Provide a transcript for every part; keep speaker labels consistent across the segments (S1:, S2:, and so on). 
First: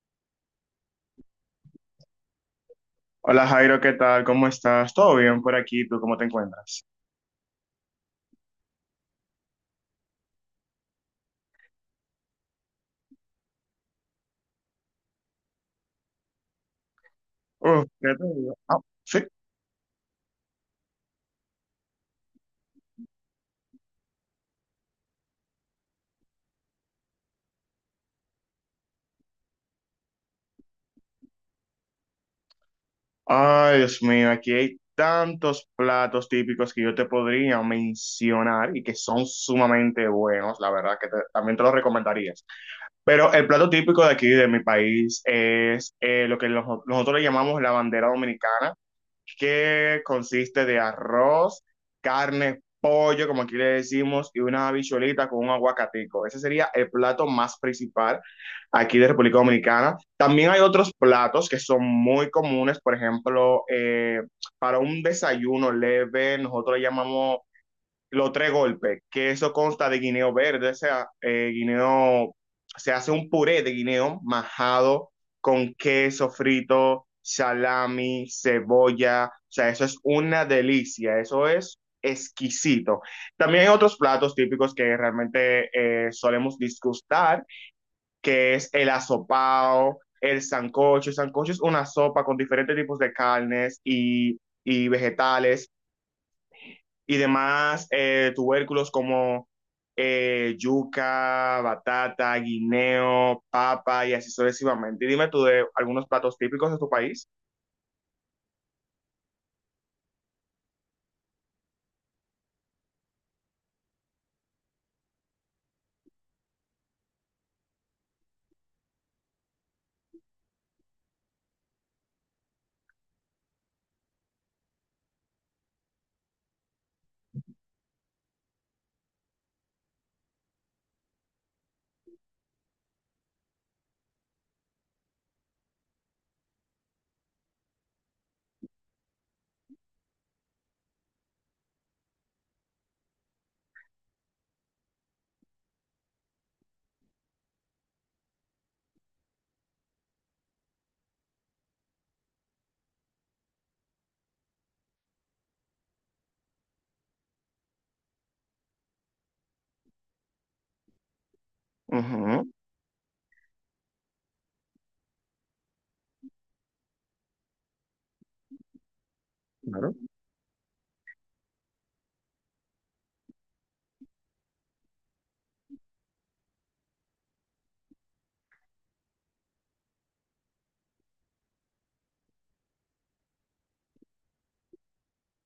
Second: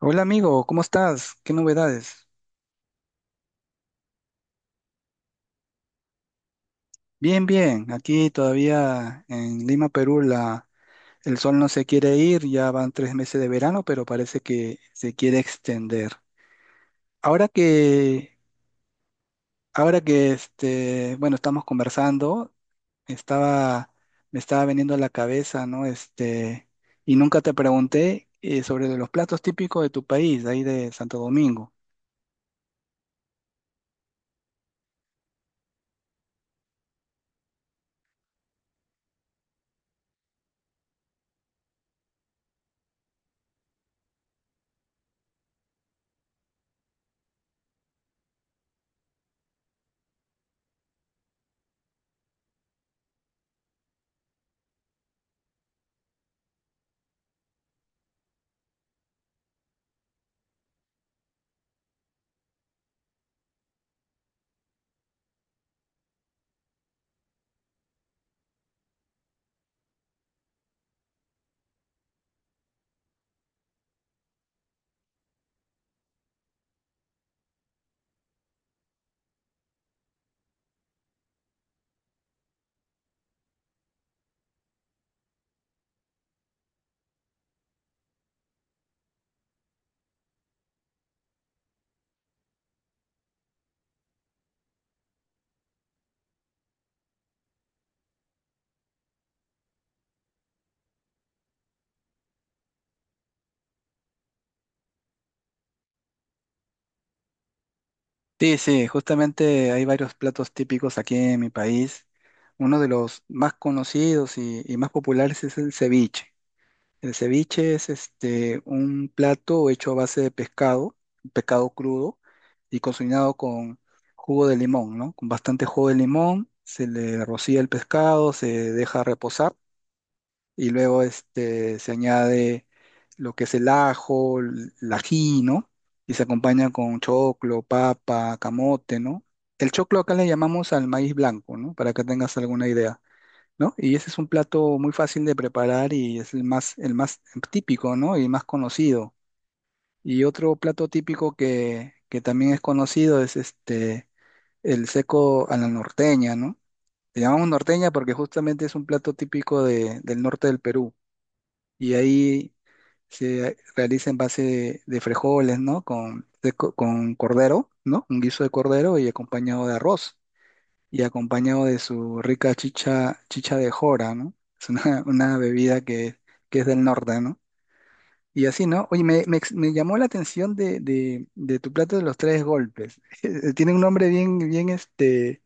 S1: Hola amigo, ¿cómo estás? ¿Qué novedades?
S2: Hola Jairo, ¿qué tal? ¿Cómo estás? ¿Todo bien por aquí? ¿Tú cómo te encuentras?
S1: Bien. Aquí todavía en Lima, Perú, el sol no se quiere ir. Ya van tres meses de verano, pero parece que se quiere extender. Ahora
S2: Uf, ¿qué te
S1: que,
S2: digo? Ah, sí.
S1: ahora que bueno, estamos conversando, estaba, me estaba veniendo a la cabeza, ¿no? Y nunca te pregunté sobre los platos típicos de tu país, de ahí de Santo Domingo.
S2: Ay, Dios mío, aquí hay tantos platos típicos que yo te podría mencionar y que son sumamente buenos, la verdad que también te los recomendarías. Pero el plato típico de aquí, de mi país, es lo que nosotros le llamamos la bandera dominicana, que consiste de arroz, carne, pollo, como aquí le decimos, y una habichuelita con un aguacatico. Ese sería el plato más principal aquí de República Dominicana. También hay otros platos que son muy comunes. Por ejemplo, para un desayuno leve, nosotros le llamamos los tres golpes, que eso consta de guineo verde, o sea, se hace un puré de guineo majado con queso frito, salami, cebolla. O sea, eso es una delicia, eso es exquisito. También hay otros platos típicos que realmente solemos disgustar, que es el asopao, el sancocho. El sancocho es una sopa con diferentes tipos de carnes y vegetales y demás tubérculos, como yuca, batata, guineo, papa y así sucesivamente. Y dime tú de algunos platos típicos de tu país.
S1: Sí, sí, justamente hay varios platos típicos aquí en mi país. Uno de los más conocidos y más populares es el ceviche. El ceviche es un plato hecho a base de pescado, pescado crudo y cocinado con jugo de limón, ¿no? Con bastante jugo de limón, se le rocía el pescado, se deja reposar y luego se añade lo que es el ajo, el ají, ¿no? Y se acompaña con choclo, papa, camote, ¿no? El choclo acá le llamamos al maíz blanco, ¿no? Para que tengas alguna idea, ¿no? Y ese es un plato muy fácil de preparar y es el más típico, ¿no? Y más conocido. Y otro plato típico que también es conocido es el seco a la norteña, ¿no? Le llamamos norteña porque justamente es un plato típico del norte del Perú y
S2: Ujú,
S1: ahí se realiza en base de frijoles, ¿no? Con, con cordero, ¿no? Un guiso de cordero y acompañado de
S2: claro.
S1: arroz y acompañado de su rica chicha, chicha de jora, ¿no? Es una bebida que es del norte, ¿no? Y así, ¿no? Oye, me llamó la atención de tu plato de los tres golpes. Tiene un nombre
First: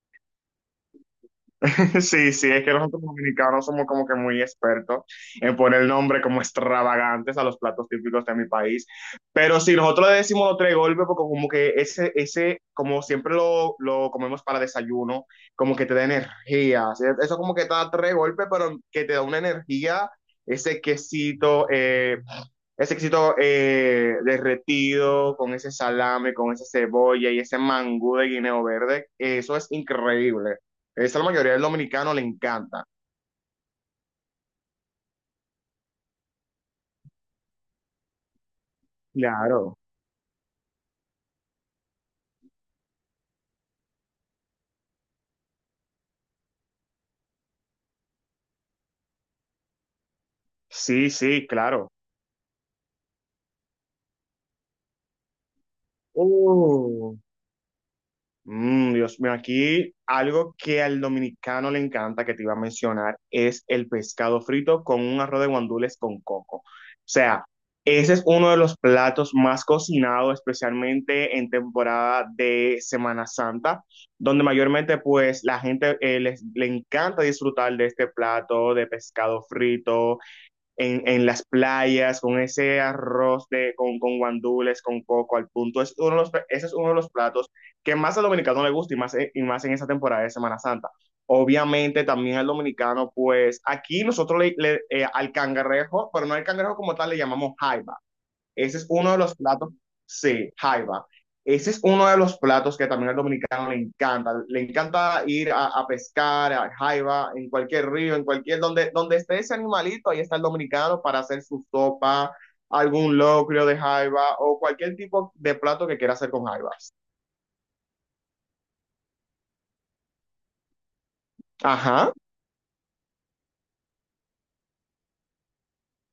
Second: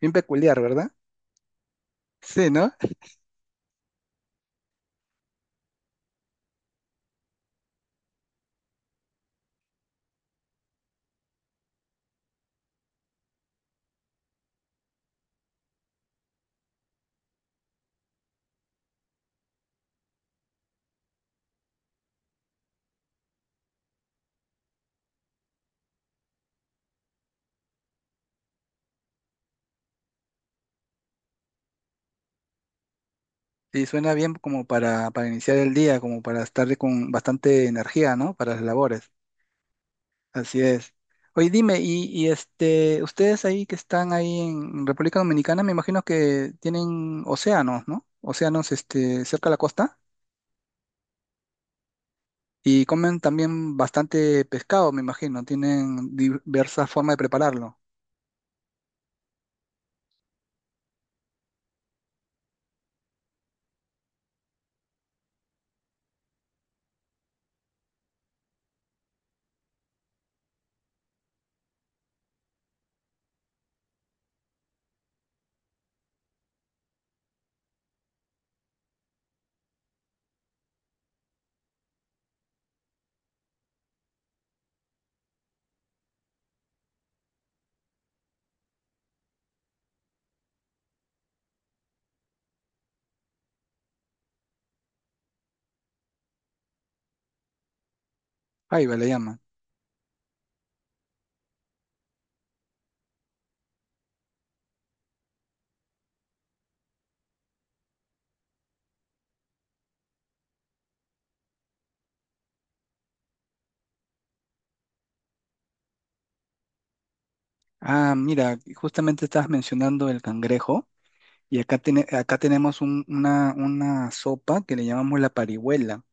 S1: bien peculiar, ¿verdad?
S2: Sí,
S1: Sí,
S2: sí, es
S1: ¿no?
S2: que nosotros los dominicanos somos como que muy expertos en poner nombre como extravagantes a los platos típicos de mi país. Pero sí, nosotros le decimos los tres golpes porque como que como siempre lo comemos para desayuno, como que te da energía. ¿Sí? Eso como que te da tres golpes, pero que te da una energía, ese quesito, ese éxito derretido con ese salame, con esa cebolla y ese mangú de guineo verde, eso es increíble. Eso a la mayoría del dominicano le encanta.
S1: Sí, suena bien como para iniciar el día, como para estar con bastante energía, ¿no? Para las labores.
S2: Claro.
S1: Así es. Oye, dime, y ustedes ahí que están ahí en República Dominicana, me imagino que tienen océanos, ¿no? Océanos, cerca de la costa
S2: Sí, sí, claro.
S1: y comen también bastante pescado, me imagino. Tienen diversas formas de prepararlo.
S2: Mm, Dios mío, aquí algo que al dominicano le encanta, que te iba a mencionar, es el pescado frito con un arroz de guandules con coco. O sea, ese es uno de los platos más cocinados, especialmente en temporada de Semana Santa, donde mayormente pues la gente le encanta disfrutar de este plato de pescado frito en las playas, con ese arroz con guandules, con coco al punto. Es ese es uno de los platos que más al dominicano le gusta, y más en esa temporada de Semana Santa. Obviamente también al dominicano, pues aquí nosotros le, al cangrejo, pero no al cangrejo como tal, le llamamos jaiba. Ese es
S1: Jaiba le
S2: uno de los
S1: llaman.
S2: platos, sí, jaiba. Ese es uno de los platos que también al dominicano le encanta. Le encanta ir a pescar, a jaiba, en cualquier río, en cualquier, donde esté ese animalito, ahí está el dominicano para hacer su sopa, algún locrio de jaiba o cualquier tipo de plato que quiera hacer con jaibas.
S1: Ah, mira, justamente estabas mencionando el cangrejo y
S2: Ajá.
S1: acá tenemos una sopa que le llamamos la parihuela.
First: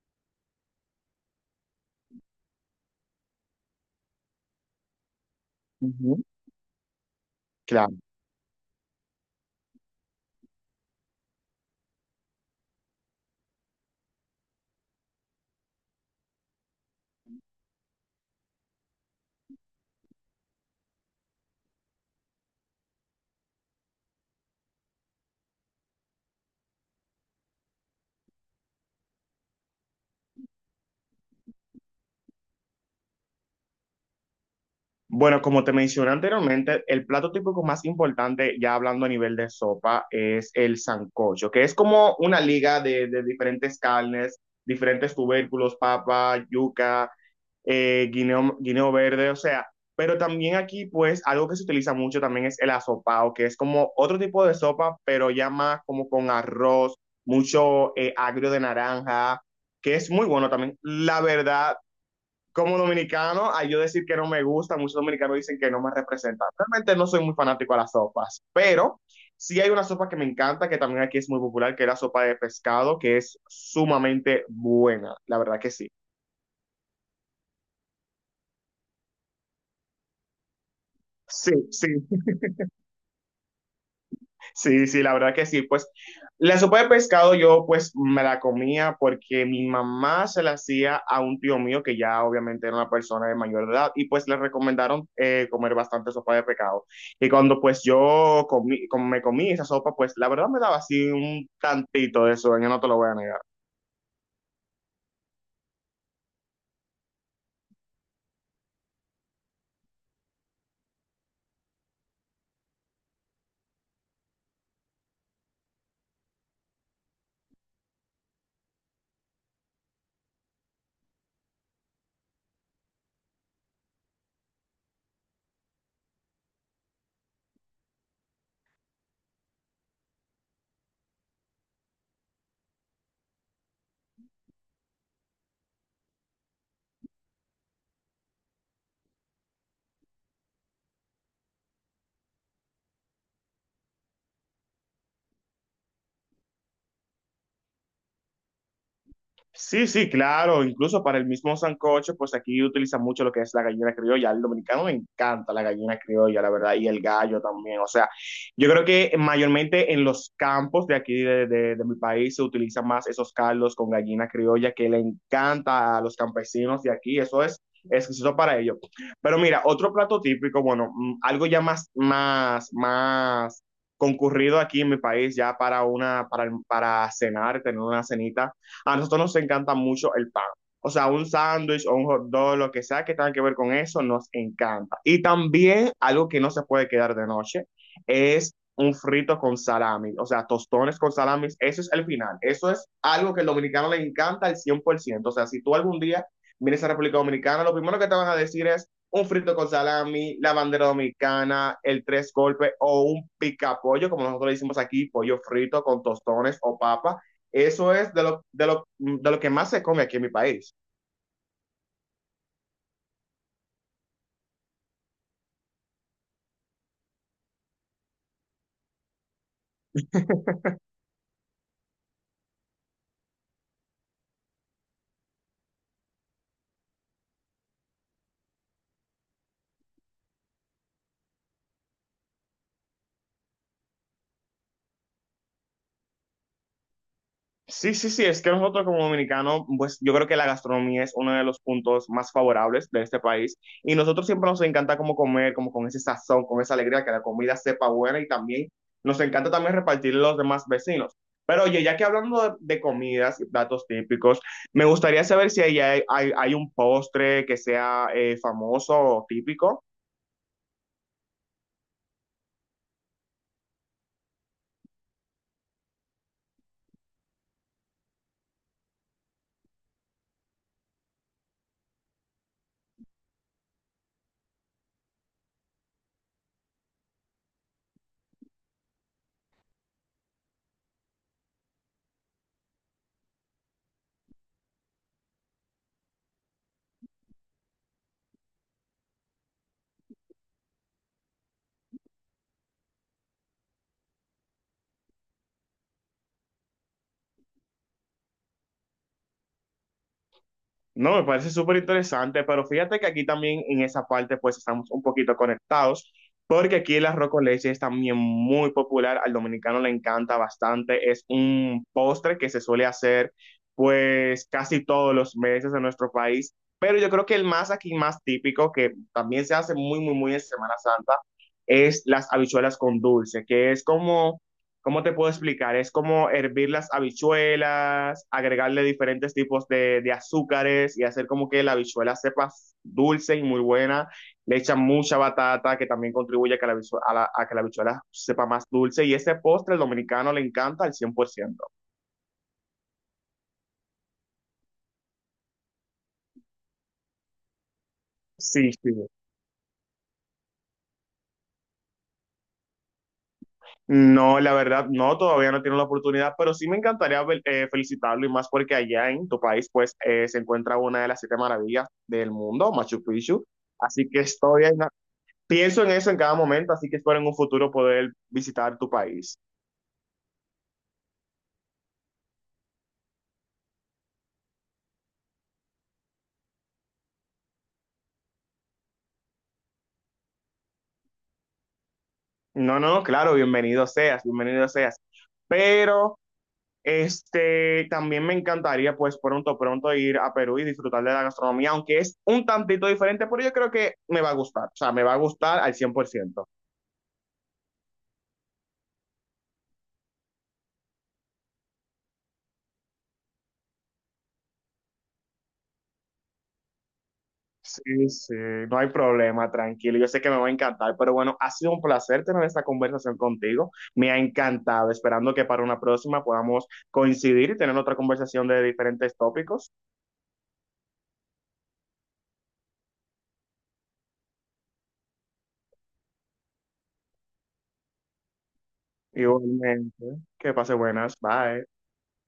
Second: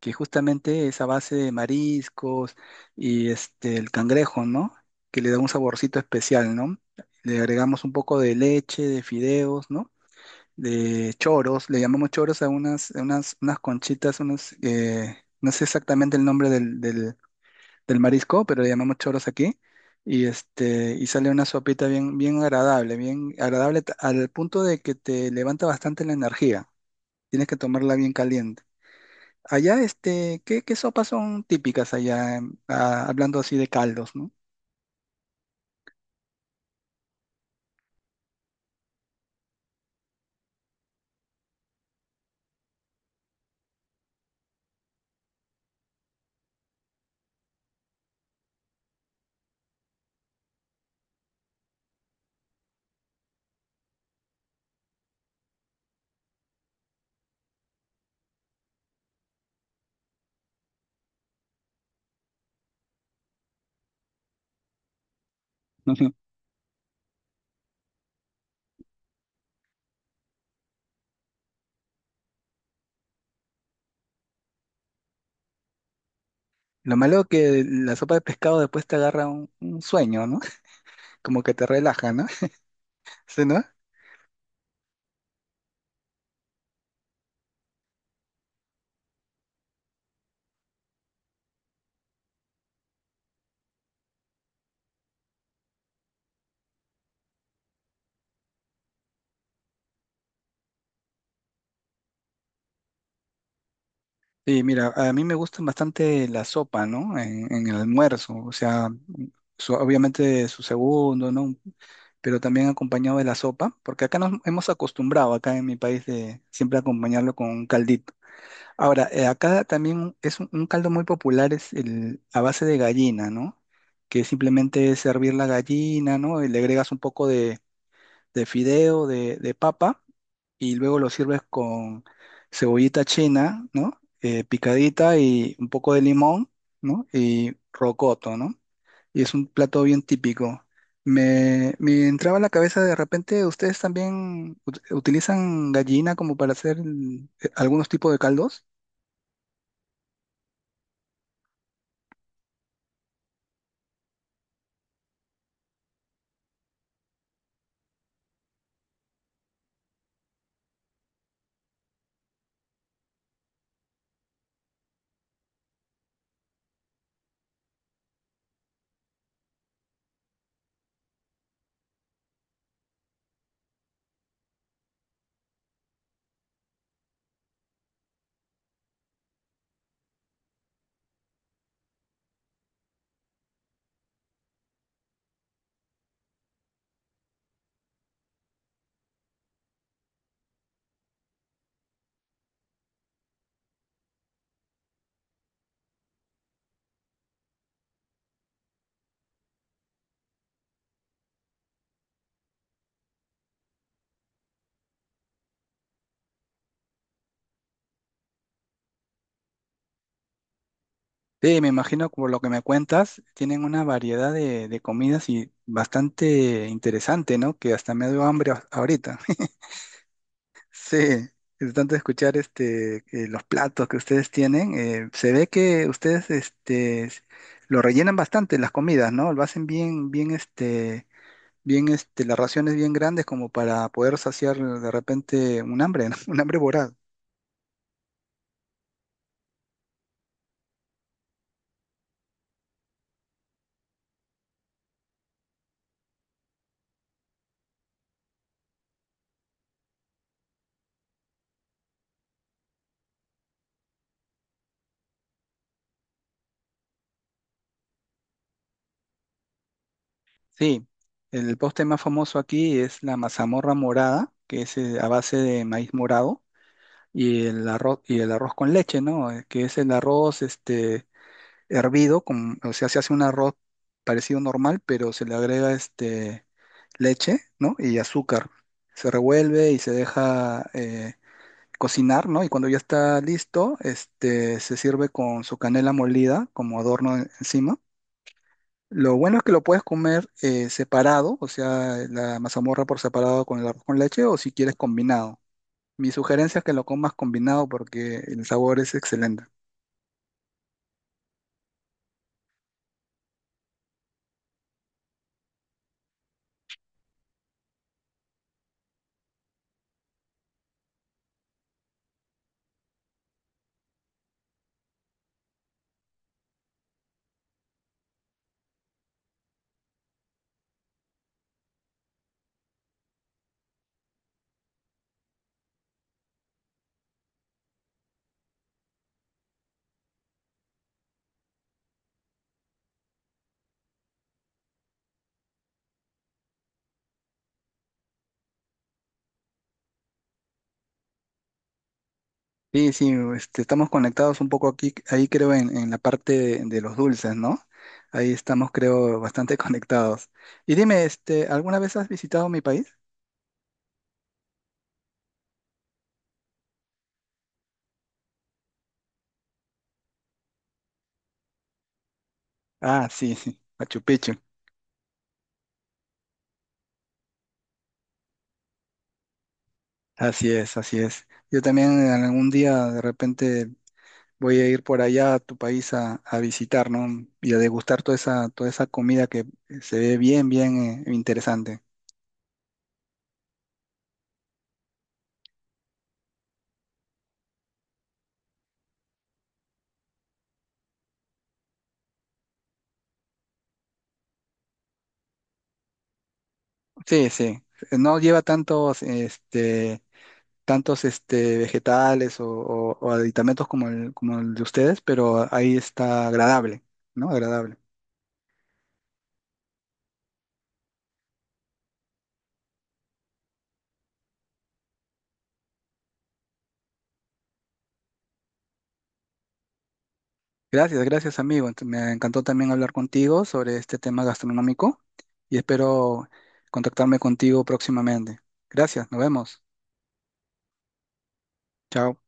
S1: Que justamente es a base de mariscos y el cangrejo, ¿no? Que le da un saborcito
S2: Ujú.
S1: especial, ¿no? Le agregamos un poco de leche, de fideos, ¿no? De choros, le llamamos choros a unas conchitas, unos, no sé exactamente el nombre del marisco, pero le llamamos choros aquí. Y sale una sopita bien agradable, bien agradable al punto de que te levanta bastante la energía. Tienes que tomarla bien caliente. Allá, qué sopas son típicas allá? Ah, hablando así de caldos, ¿no?
S2: Bueno, como te mencioné anteriormente, el plato típico más importante, ya hablando a nivel de sopa, es el sancocho, que es como una liga de diferentes carnes, diferentes tubérculos, papa, yuca, guineo, guineo verde. O sea, pero también aquí, pues, algo que se utiliza mucho también es el asopao, que es como otro tipo de sopa, pero ya más como con arroz, mucho agrio de naranja, que es muy bueno también. La verdad, como dominicano, a yo decir que no me gusta, muchos dominicanos dicen que no me representa. Realmente no soy muy fanático a las sopas, pero sí hay una sopa que me encanta, que también aquí es muy popular, que es la sopa de pescado, que es sumamente buena, la verdad que sí.
S1: Lo malo que la sopa de pescado después te agarra un sueño, ¿no? Como
S2: Sí,
S1: que te
S2: sí.
S1: relaja, ¿no? ¿Sí, no?
S2: Sí, sí, la verdad que sí. Pues la sopa de pescado yo pues me la comía porque mi mamá se la hacía a un tío mío que ya obviamente era una persona de mayor edad, y pues le recomendaron comer bastante sopa de pescado. Y cuando pues yo comí, como me comí esa sopa, pues la verdad me daba así un tantito de sueño, no te lo voy a negar.
S1: Sí, mira, a mí me gusta bastante la sopa, ¿no? En el almuerzo, o sea, obviamente su segundo, ¿no? Pero también acompañado de la sopa, porque acá nos hemos acostumbrado, acá en mi país, de siempre acompañarlo con un caldito. Ahora, acá también es un caldo muy popular, es el, a base de gallina, ¿no? Que simplemente es hervir la gallina, ¿no? Y le agregas un poco de fideo, de papa, y luego lo sirves con cebollita china, ¿no? Picadita y un poco de limón, ¿no? Y rocoto, ¿no? Y es un plato bien típico. Me entraba a la cabeza de repente, ¿ustedes también utilizan gallina como para hacer algunos tipos de caldos?
S2: Sí, sí, claro, incluso para el mismo sancocho, pues aquí utilizan mucho lo que es la gallina criolla. Al dominicano le encanta la gallina criolla, la verdad, y el gallo también. O sea, yo creo que mayormente en los campos de aquí de mi país se utilizan más esos caldos con gallina criolla, que le encanta a los campesinos de aquí. Eso es exquisito para ellos. Pero mira, otro plato típico, bueno, mm, algo ya más, más, más concurrido aquí en mi país, ya para cenar, tener una cenita, a nosotros nos encanta mucho el pan. O sea, un sándwich o un hot dog, lo que sea que tenga que ver con eso, nos encanta. Y también algo que no se puede quedar de noche es un frito con salami, o sea, tostones con salami, eso es el final. Eso es algo que al dominicano le encanta al 100%. O sea, si tú algún día vienes a República Dominicana, lo primero que te van a decir es un frito con salami, la bandera dominicana, el tres golpes o un picapollo, como nosotros le decimos aquí, pollo frito con tostones o papa. Eso es de lo que más se come aquí en mi país.
S1: Sí, me imagino por lo que me cuentas, tienen una variedad de comidas y bastante interesante, ¿no? Que hasta me dio hambre ahorita. Sí, es tanto escuchar los platos que ustedes tienen. Se ve que ustedes lo rellenan bastante las comidas, ¿no? Lo hacen las raciones bien grandes como para poder saciar de repente un hambre, ¿no? Un hambre voraz.
S2: Sí, sí, sí, es que nosotros como dominicanos, pues yo creo que la gastronomía es uno de los puntos más favorables de este país, y nosotros siempre nos encanta como comer, como con ese sazón, con esa alegría, que la comida sepa buena, y también nos encanta también repartirle a los demás vecinos. Pero oye, ya que hablando de comidas y platos típicos, me gustaría saber si ahí hay un postre que sea famoso o típico.
S1: Sí, el postre más famoso aquí es la mazamorra morada, que es a base de maíz morado, y el arroz con leche, ¿no? Que es el arroz hervido, con, o sea, se hace un arroz parecido normal, pero se le agrega leche, ¿no? Y azúcar. Se revuelve y se deja cocinar, ¿no? Y cuando ya está listo, se sirve con su canela molida como adorno encima. Lo bueno es que lo puedes comer separado, o sea, la mazamorra por separado con el arroz con leche, o si quieres combinado. Mi sugerencia es que lo comas combinado porque el sabor es excelente.
S2: No, me parece súper interesante, pero fíjate que aquí también en esa parte pues estamos un poquito conectados, porque aquí el arroz con leche es también muy popular, al dominicano le encanta bastante, es un postre que se suele hacer pues casi todos los meses en nuestro país. Pero yo creo que el más aquí más típico, que también se hace muy, muy, muy en Semana Santa, es las habichuelas con dulce, que es como. ¿Cómo te puedo explicar? Es como hervir las habichuelas, agregarle diferentes tipos de azúcares y hacer como que la habichuela sepa dulce y muy buena. Le echan mucha batata que también contribuye a que la, habichu- a la- a que la habichuela sepa más dulce. Y ese postre el dominicano le encanta al 100%.
S1: Sí, sí, estamos conectados un poco aquí, ahí creo en la parte de los dulces, ¿no? Ahí estamos,
S2: Sí, sí.
S1: creo, bastante conectados. Y dime, ¿alguna vez has visitado mi país?
S2: No, la verdad, no, todavía no tiene la oportunidad, pero sí me encantaría felicitarlo, y más porque allá en tu país pues se encuentra una de las siete maravillas del mundo, Machu
S1: Ah, sí,
S2: Picchu.
S1: sí, Machu
S2: Así que
S1: Picchu.
S2: estoy en. Pienso en eso en cada momento, así que espero en un futuro poder visitar tu país.
S1: Así es, así es. Yo también en algún día de repente voy a ir por allá a tu país a visitar, ¿no? Y a degustar toda esa comida que se ve bien, bien interesante.
S2: No, no, claro, bienvenido seas, bienvenido seas. Pero este también me encantaría pues pronto, pronto ir a Perú y disfrutar de la gastronomía, aunque es un tantito diferente, pero yo creo que me va a gustar, o sea, me va a gustar al 100%.
S1: Sí, sí. No lleva tantos, vegetales o, o aditamentos como como el de ustedes, pero ahí está agradable, ¿no? Agradable.
S2: Sí, sí, no hay problema, tranquilo. Yo sé que me va a encantar, pero bueno, ha sido un placer tener esta conversación contigo. Me ha encantado, esperando que para una próxima podamos coincidir y tener otra conversación de diferentes tópicos.
S1: Gracias, gracias, amigo. Me encantó también hablar contigo sobre este tema gastronómico y espero contactarme contigo próximamente. Gracias, nos vemos.
S2: Igualmente, que pase buenas, bye.
S1: Chao.